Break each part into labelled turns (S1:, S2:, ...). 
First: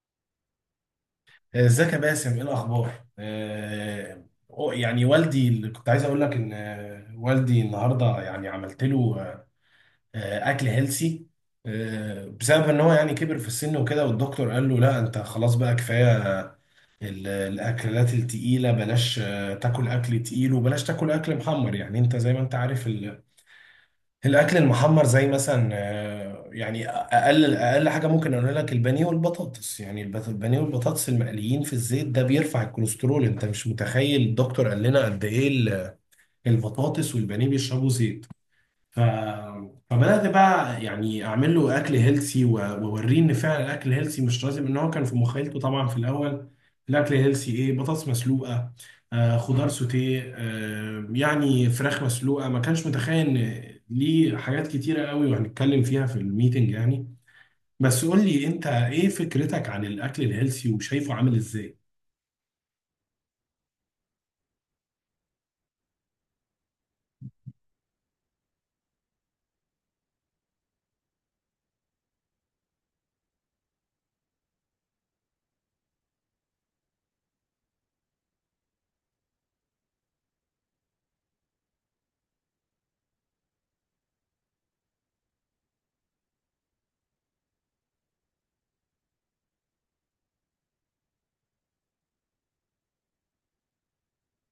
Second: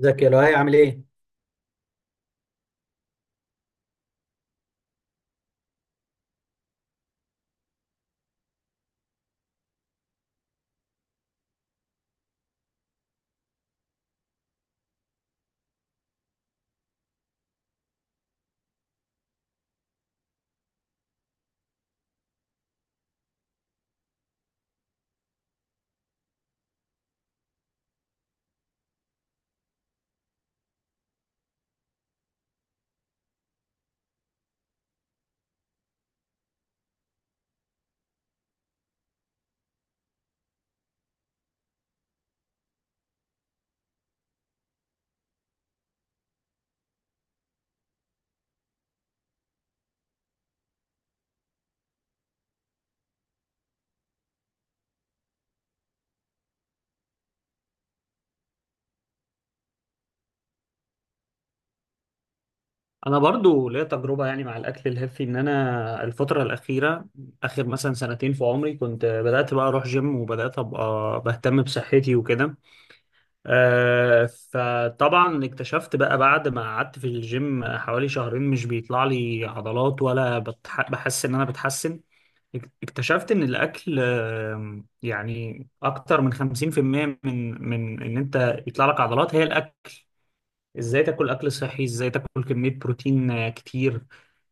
S1: ازيك يا لؤي عامل ايه؟
S2: ازيك يا باسم، ايه الاخبار؟ آه، يعني والدي، اللي كنت عايز اقول لك ان والدي النهارده يعني عملت له اكل هيلسي، بسبب ان هو يعني كبر في السن وكده، والدكتور قال له لا انت خلاص بقى كفايه. الاكلات التقيله بلاش، تاكل اكل تقيل وبلاش تاكل اكل محمر، يعني انت زي ما انت عارف. الاكل المحمر زي مثلا يعني اقل اقل حاجه ممكن اقول لك البانيه والبطاطس، يعني البانيه والبطاطس المقليين في الزيت ده بيرفع الكوليسترول. انت مش متخيل الدكتور قال لنا قد ايه البطاطس والبانيه بيشربوا زيت. ف... فبدأت بقى يعني أعمل له أكل هيلسي وأوريه إن فعلا الأكل هيلسي مش لازم، إن هو كان في مخيلته طبعا في الأول الأكل هيلسي إيه؟ بطاطس مسلوقة، خضار سوتيه، يعني فراخ مسلوقة. ما كانش متخيل إن ليه حاجات كتيرة قوي، وهنتكلم فيها في الميتنج يعني. بس قول لي أنت، إيه فكرتك عن الأكل الهيلسي وشايفه عامل إزاي؟
S1: انا برضو ليا تجربه يعني مع الاكل الهيلثي ان انا الفتره الاخيره اخر مثلا سنتين في عمري كنت بدات بقى اروح جيم وبدات ابقى بهتم بصحتي وكده. آه، فطبعا اكتشفت بقى بعد ما قعدت في الجيم حوالي شهرين مش بيطلع لي عضلات ولا بحس ان انا بتحسن. اكتشفت ان الاكل، يعني اكتر من 50% من ان انت يطلع لك عضلات هي الاكل. ازاي تاكل اكل صحي، ازاي تاكل كمية بروتين كتير.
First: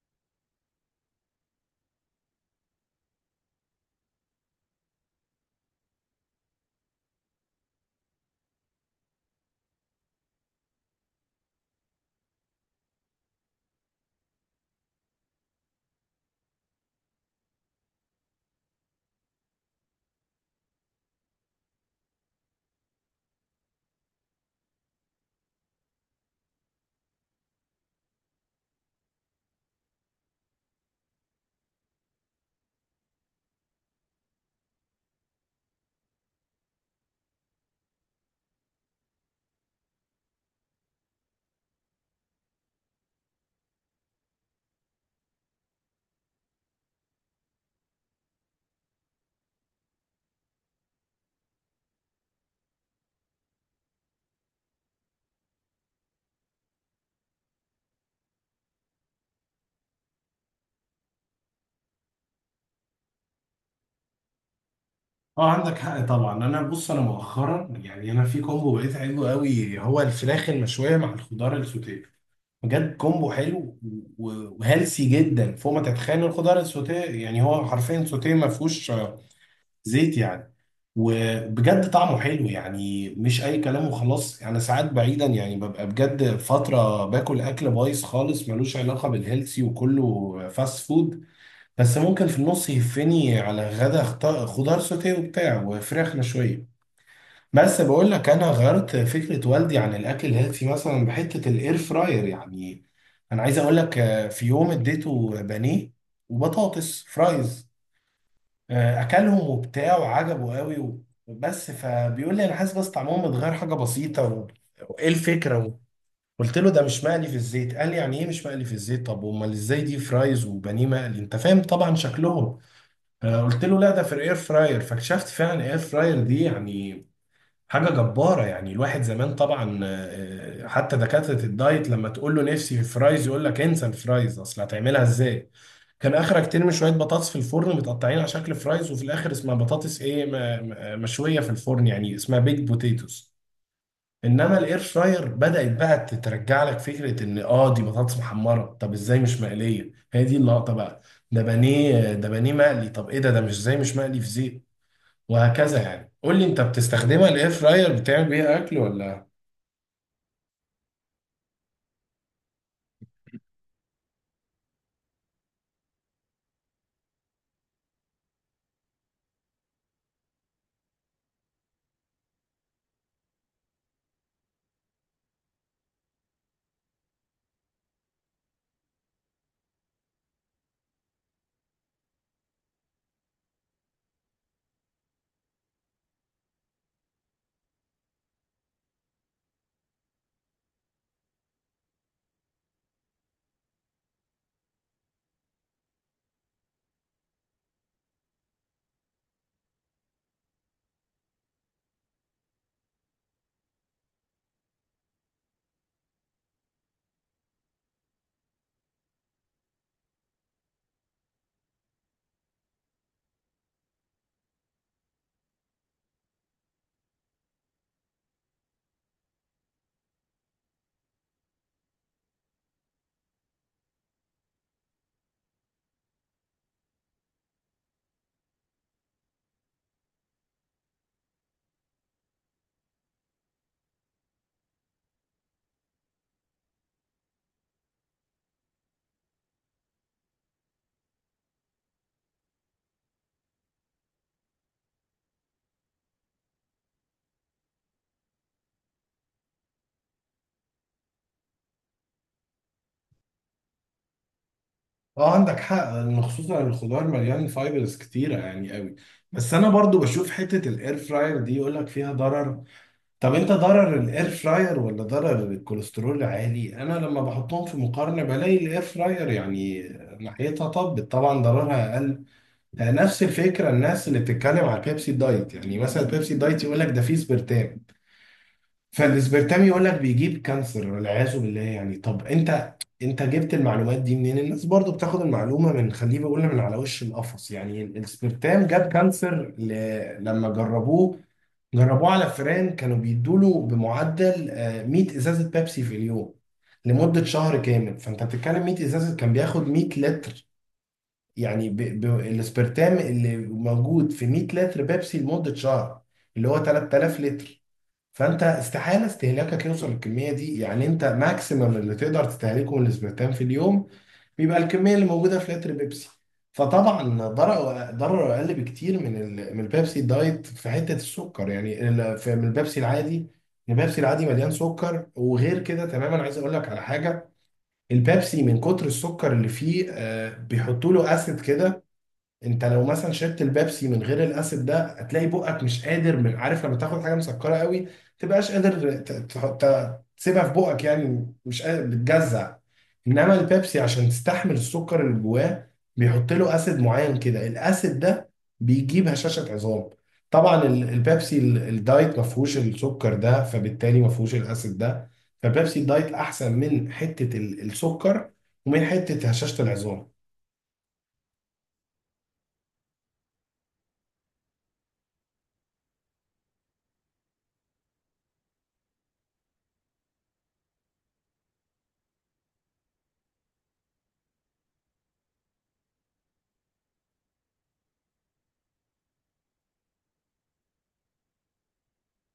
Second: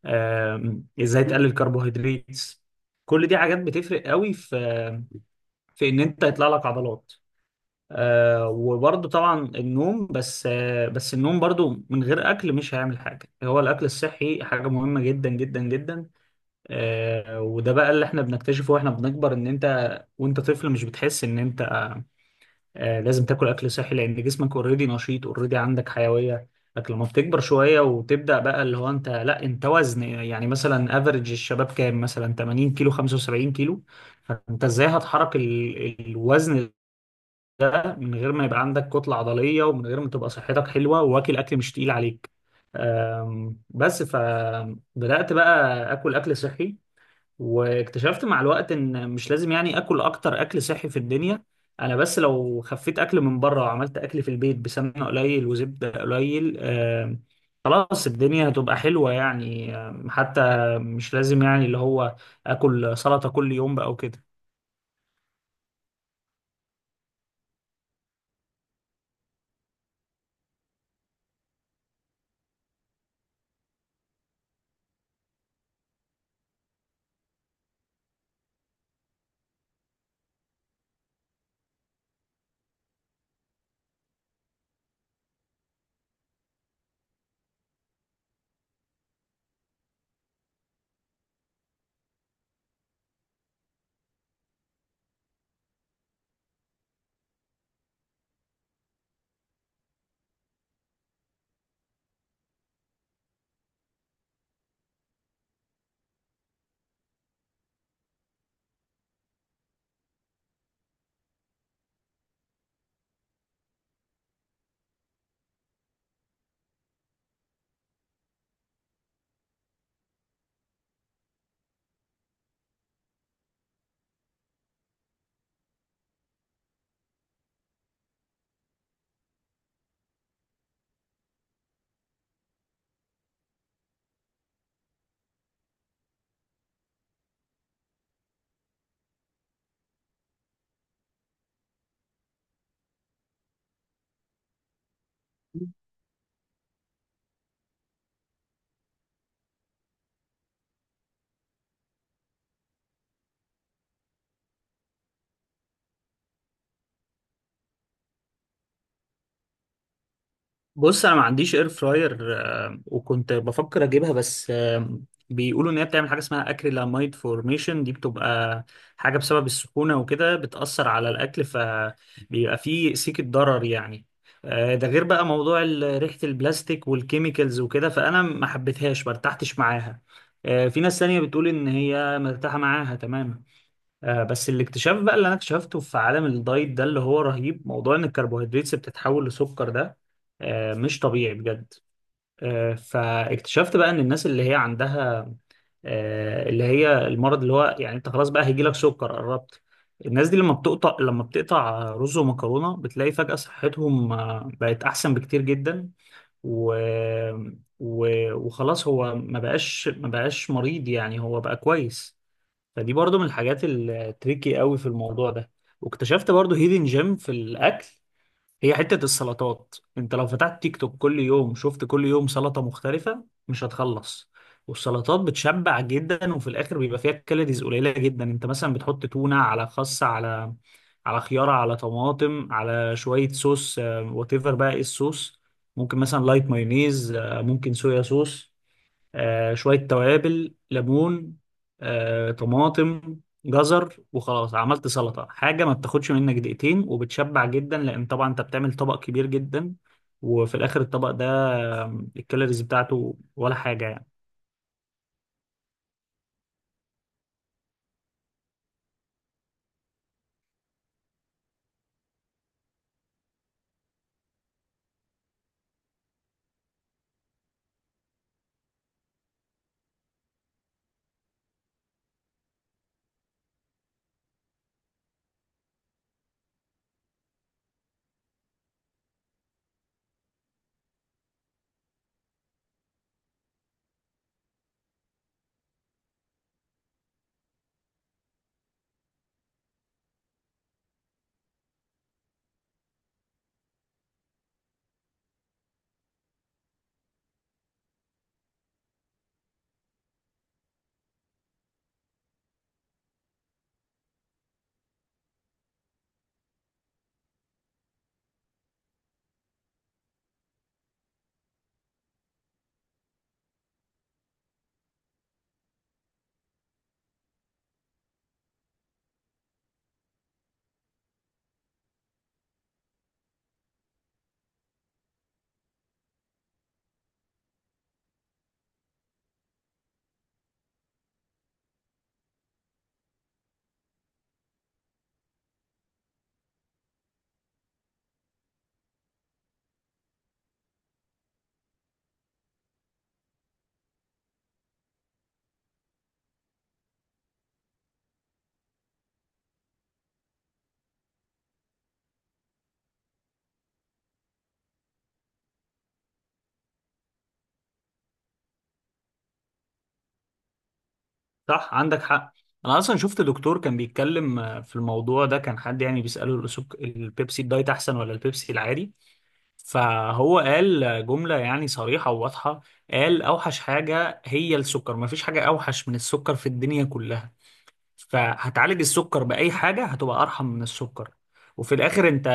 S1: ازاي تقلل كربوهيدرات. كل دي حاجات بتفرق قوي في ان انت يطلع لك عضلات. وبرضه طبعا النوم، بس النوم برضه من غير اكل مش هيعمل حاجة. هو الاكل الصحي حاجة مهمة جدا جدا جدا. وده بقى اللي احنا بنكتشفه واحنا بنكبر، ان انت وانت طفل مش بتحس ان انت لازم تاكل اكل صحي لان جسمك اوريدي نشيط اوريدي عندك حيويه. لكن لما بتكبر شويه وتبدا بقى اللي هو انت لا انت وزن يعني، مثلا افريج الشباب كام؟ مثلا 80 كيلو، 75 كيلو. فانت ازاي هتحرك الوزن ده من غير ما يبقى عندك كتله عضليه ومن غير ما تبقى صحتك حلوه واكل اكل مش تقيل عليك. بس فبدات بقى اكل اكل صحي واكتشفت مع الوقت ان مش لازم يعني اكل اكتر اكل صحي في الدنيا. انا بس لو خفيت اكل من بره وعملت اكل في البيت بسمنه قليل وزبده قليل خلاص الدنيا هتبقى حلوه يعني. حتى مش لازم يعني اللي هو اكل سلطه كل يوم بقى وكده.
S2: اه، عندك حق طبعا. انا بص، انا مؤخرا يعني انا في كومبو بقيت عايزه قوي، هو الفراخ المشويه مع الخضار السوتيه. بجد كومبو حلو و- وهيلسي جدا فوق ما تتخيل. الخضار السوتيه يعني هو حرفيا سوتيه، ما فيهوش زيت يعني. وبجد طعمه حلو يعني مش اي كلام وخلاص. انا ساعات بعيدا يعني ببقى بجد فتره باكل اكل بايظ خالص، ملوش علاقه بالهيلسي وكله فاست فود. بس ممكن في النص يهفني على غدا خضار سوتيه وبتاع وفراخ مشويه. بس بقول لك، انا غيرت فكره والدي عن الاكل الهيلثي، مثلا بحته الاير فراير يعني. انا عايز اقول لك، في يوم اديته بانيه وبطاطس فرايز. اكلهم وبتاع وعجبه قوي بس فبيقول لي انا حاسس بس طعمهم متغير حاجه بسيطه وايه الفكره قلت له ده مش مقلي في الزيت. قال لي يعني ايه مش مقلي في الزيت؟ طب امال ازاي؟ دي فرايز وبانيه مقلي، انت فاهم طبعا شكلهم. قلت له لا ده في الاير فراير. فاكتشفت فعلا الاير فراير دي يعني حاجة جبارة. يعني الواحد زمان طبعا، حتى دكاترة الدايت لما تقول له نفسي في فرايز، يقول لك انسى الفرايز اصل هتعملها ازاي؟ كان اخرك ترمي شوية بطاطس في الفرن متقطعين على شكل فرايز، وفي الاخر اسمها بطاطس ايه، مشوية في الفرن، يعني اسمها بيك بوتيتوس. انما الاير فراير بدأت بقى تترجع لك فكرة ان اه دي بطاطس محمرة، طب ازاي مش مقلية؟ هي دي اللقطة بقى. ده بانيه، ده بانيه مقلي، طب ايه ده مش، ازاي مش مقلي في زيت؟ وهكذا يعني. قول لي انت، بتستخدمها الاير فراير؟ بتعمل بيها اكل ولا؟
S1: بص انا ما عنديش اير فراير وكنت بفكر اجيبها، بس بيقولوا ان هي بتعمل حاجه اسمها اكريلاميد فورميشن. دي بتبقى حاجه بسبب السخونه وكده بتاثر على الاكل فبيبقى فيه سيكه ضرر يعني. ده غير بقى موضوع ريحه البلاستيك والكيميكالز وكده، فانا ما حبيتهاش، ما ارتحتش معاها. في ناس تانية بتقول ان هي مرتاحه معاها تمام. بس الاكتشاف بقى اللي انا اكتشفته في عالم الدايت ده اللي هو رهيب، موضوع ان الكربوهيدرات بتتحول لسكر ده مش طبيعي بجد. فاكتشفت بقى ان الناس اللي هي عندها اللي هي المرض اللي هو يعني انت خلاص بقى هيجيلك سكر، قربت. الناس دي لما بتقطع رز ومكرونة بتلاقي فجأة صحتهم بقت احسن بكتير جدا. و... و... وخلاص هو ما بقاش مريض يعني، هو بقى كويس. فدي برضو من الحاجات التريكي قوي في الموضوع ده. واكتشفت برضو هيدن جيم في الاكل. هي حتة السلطات، انت لو فتحت تيك توك كل يوم شفت كل يوم سلطة مختلفة مش هتخلص. والسلطات بتشبع جدا وفي الاخر بيبقى فيها كالوريز قليلة جدا. انت مثلا بتحط تونة على خس، على خيارة، على طماطم، على شوية صوص، وات ايفر بقى ايه الصوص. ممكن مثلا لايت مايونيز، ممكن صويا صوص، شوية توابل، ليمون، طماطم، جزر. وخلاص عملت سلطة، حاجة ما بتاخدش منك دقيقتين وبتشبع جدا، لأن طبعا أنت بتعمل طبق كبير جدا، وفي الآخر الطبق ده الكالوريز بتاعته ولا حاجة يعني.
S2: اه، عندك حق ان خصوصا الخضار مليان فايبرز كتيره يعني قوي. بس انا برضو بشوف حته الاير فراير دي يقول لك فيها ضرر. طب انت، ضرر الاير فراير ولا ضرر الكوليسترول عالي؟ انا لما بحطهم في مقارنه بلاقي الاير فراير يعني ناحيتها طبت طبعا ضررها اقل. نفس الفكره الناس اللي بتتكلم على البيبسي دايت، يعني مثلا البيبسي دايت يقول لك ده فيه سبرتام. فالاسبرتام يقول لك بيجيب كانسر والعياذ بالله يعني. طب انت جبت المعلومات دي منين؟ الناس برضو بتاخد المعلومه من خليه بيقول، من على وش القفص يعني. الاسبرتام جاب كانسر، لما جربوه على فئران كانوا بيدوا له بمعدل 100 ازازه بيبسي في اليوم لمده شهر كامل. فانت بتتكلم 100 ازازه، كان بياخد 100 لتر يعني، ب... ب... الاسبرتام اللي موجود في 100 لتر بيبسي لمدة شهر، اللي هو 3000 لتر. فانت استحالة استهلاكك يوصل للكمية دي يعني. انت ماكسيمم اللي تقدر تستهلكه من الاسبرتام في اليوم بيبقى الكمية اللي موجودة في لتر بيبسي. فطبعا ضرره اقل بكتير من من البيبسي دايت في حتة السكر، يعني من البيبسي العادي. البيبسي العادي مليان سكر. وغير كده تماما، عايز اقول لك على حاجة. البيبسي من كتر السكر اللي فيه، بيحطوا له اسيد كده. انت لو مثلا شربت البيبسي من غير الاسيد ده، هتلاقي بقك مش قادر، من عارف لما تاخد حاجه مسكره قوي تبقاش قادر تسيبها في بقك يعني مش قادر، بتجزع. انما البيبسي عشان تستحمل السكر اللي جواه، بيحط له اسيد معين كده. الاسيد ده بيجيب هشاشه عظام. طبعا البيبسي الدايت ما فيهوش السكر ده، فبالتالي ما فيهوش الاسيد ده. فبيبسي الدايت احسن من حته السكر، ومن حته هشاشه العظام.
S1: صح، عندك حق. أنا أصلا شفت دكتور كان بيتكلم في الموضوع ده، كان حد يعني بيسأله البيبسي الدايت أحسن ولا البيبسي العادي. فهو قال جملة يعني صريحة وواضحة. قال أوحش حاجة هي السكر، مفيش حاجة أوحش من السكر في الدنيا كلها. فهتعالج السكر بأي حاجة هتبقى أرحم من السكر. وفي الآخر أنت،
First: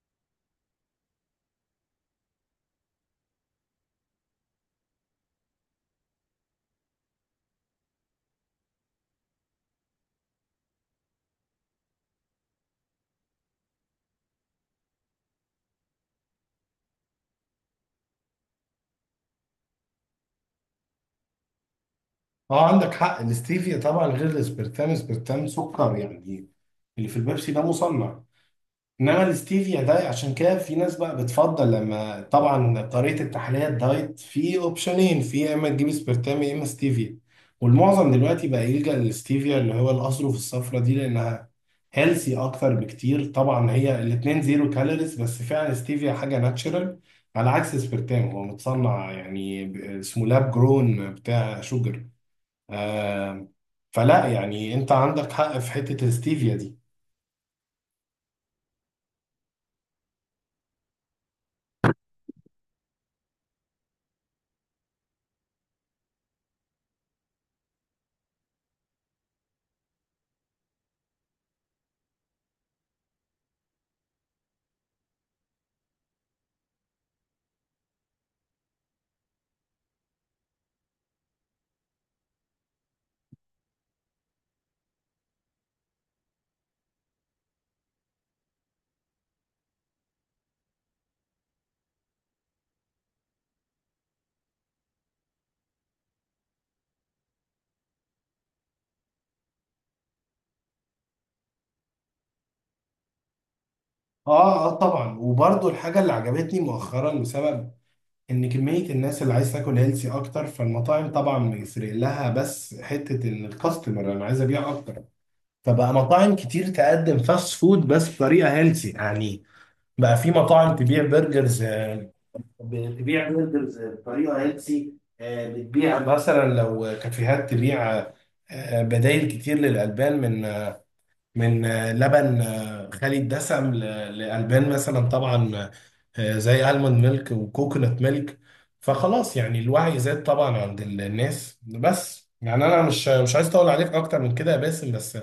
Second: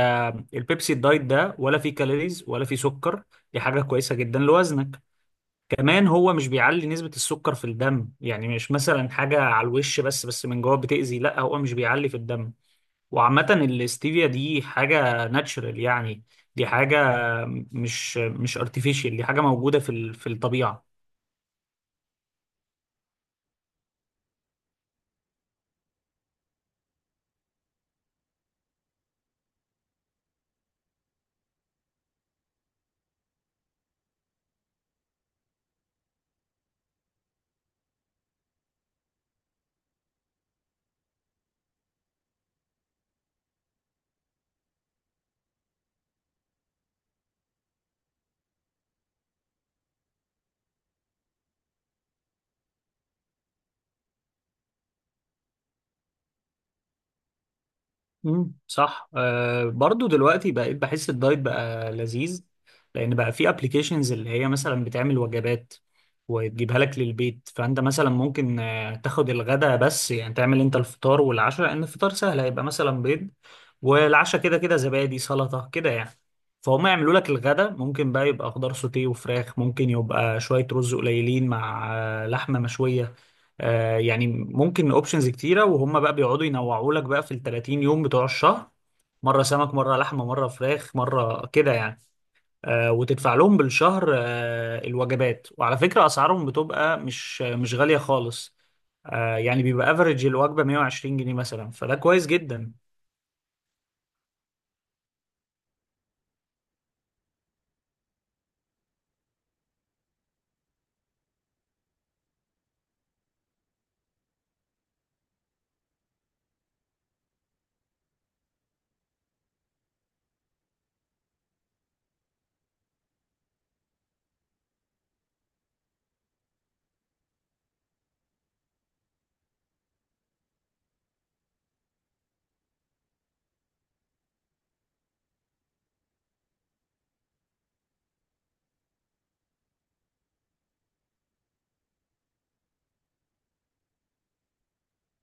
S1: البيبسي الدايت ده ولا فيه كالوريز ولا فيه سكر، دي حاجة كويسة جدا لوزنك. كمان هو مش بيعلي نسبة السكر في الدم، يعني مش مثلا حاجة على الوش بس من جوه بتأذي، لا هو مش بيعلي في الدم. وعامة الاستيفيا دي حاجة ناتشرال يعني، دي حاجة مش ارتفيشال، دي حاجة موجودة في الطبيعة.
S2: اه، عندك حق. الاستيفيا طبعا غير الاسبرتام، اسبرتام سكر يعني، اللي في البيبسي ده مصنع. انما الاستيفيا ده، عشان كده في ناس بقى بتفضل، لما طبعا طريقه التحليه الدايت في اوبشنين، في يا اما تجيب اسبرتام يا اما ستيفيا. والمعظم دلوقتي بقى يلجأ للاستيفيا، اللي هو الاظرف الصفرا دي، لانها هيلسي اكتر بكتير. طبعا هي الاتنين زيرو كالوريز، بس فعلا ستيفيا حاجه ناتشرال على عكس اسبرتام، هو متصنع يعني، اسمه لاب جرون بتاع شوجر. آم، فلا يعني، انت عندك حق في حتة الستيفيا دي.
S1: مم. صح. برضو دلوقتي بقيت بحس الدايت بقى لذيذ، لان بقى في ابلكيشنز اللي هي مثلا بتعمل وجبات وتجيبها لك للبيت. فانت مثلا ممكن تاخد الغداء بس يعني، تعمل انت الفطار والعشاء، لان الفطار سهل هيبقى مثلا بيض، والعشاء كده كده زبادي سلطة كده يعني. فهم يعملوا لك الغداء، ممكن بقى يبقى خضار سوتيه وفراخ، ممكن يبقى شوية رز قليلين مع لحمة مشوية، يعني ممكن اوبشنز كتيره. وهم بقى بيقعدوا ينوعوا لك بقى في ال 30 يوم بتوع الشهر، مره سمك مره لحمه مره فراخ مره كده يعني. وتدفع لهم بالشهر الوجبات، وعلى فكره اسعارهم بتبقى مش غاليه خالص. يعني بيبقى افريج الوجبه 120 جنيه مثلا، فده كويس جدا.
S2: اه، اه، طبعا. وبرضو الحاجة اللي عجبتني مؤخرا بسبب ان كمية الناس اللي عايز تاكل هيلسي اكتر، فالمطاعم طبعا بيفرق لها بس حتة ان الكاستمر انا عايز ابيع اكتر. فبقى مطاعم كتير تقدم فاست فود بس بطريقة هيلسي يعني. بقى في مطاعم تبيع برجرز، بتبيع برجرز بطريقة هيلسي. بتبيع مثلا لو كافيهات تبيع بدائل كتير للألبان، من لبن خالي الدسم لألبان مثلا طبعا، زي ألموند ميلك وكوكونات ميلك. فخلاص يعني الوعي زاد طبعا عند الناس. بس يعني أنا مش عايز أطول عليك أكتر من كده يا باسم، بس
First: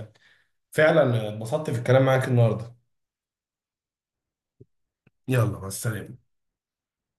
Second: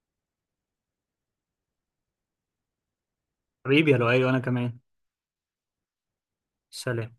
S2: فعلا اتبسطت في الكلام معاك النهاردة.
S1: حبيبي يا لؤي وانا كمان.
S2: يلا، مع السلامة.
S1: سلام.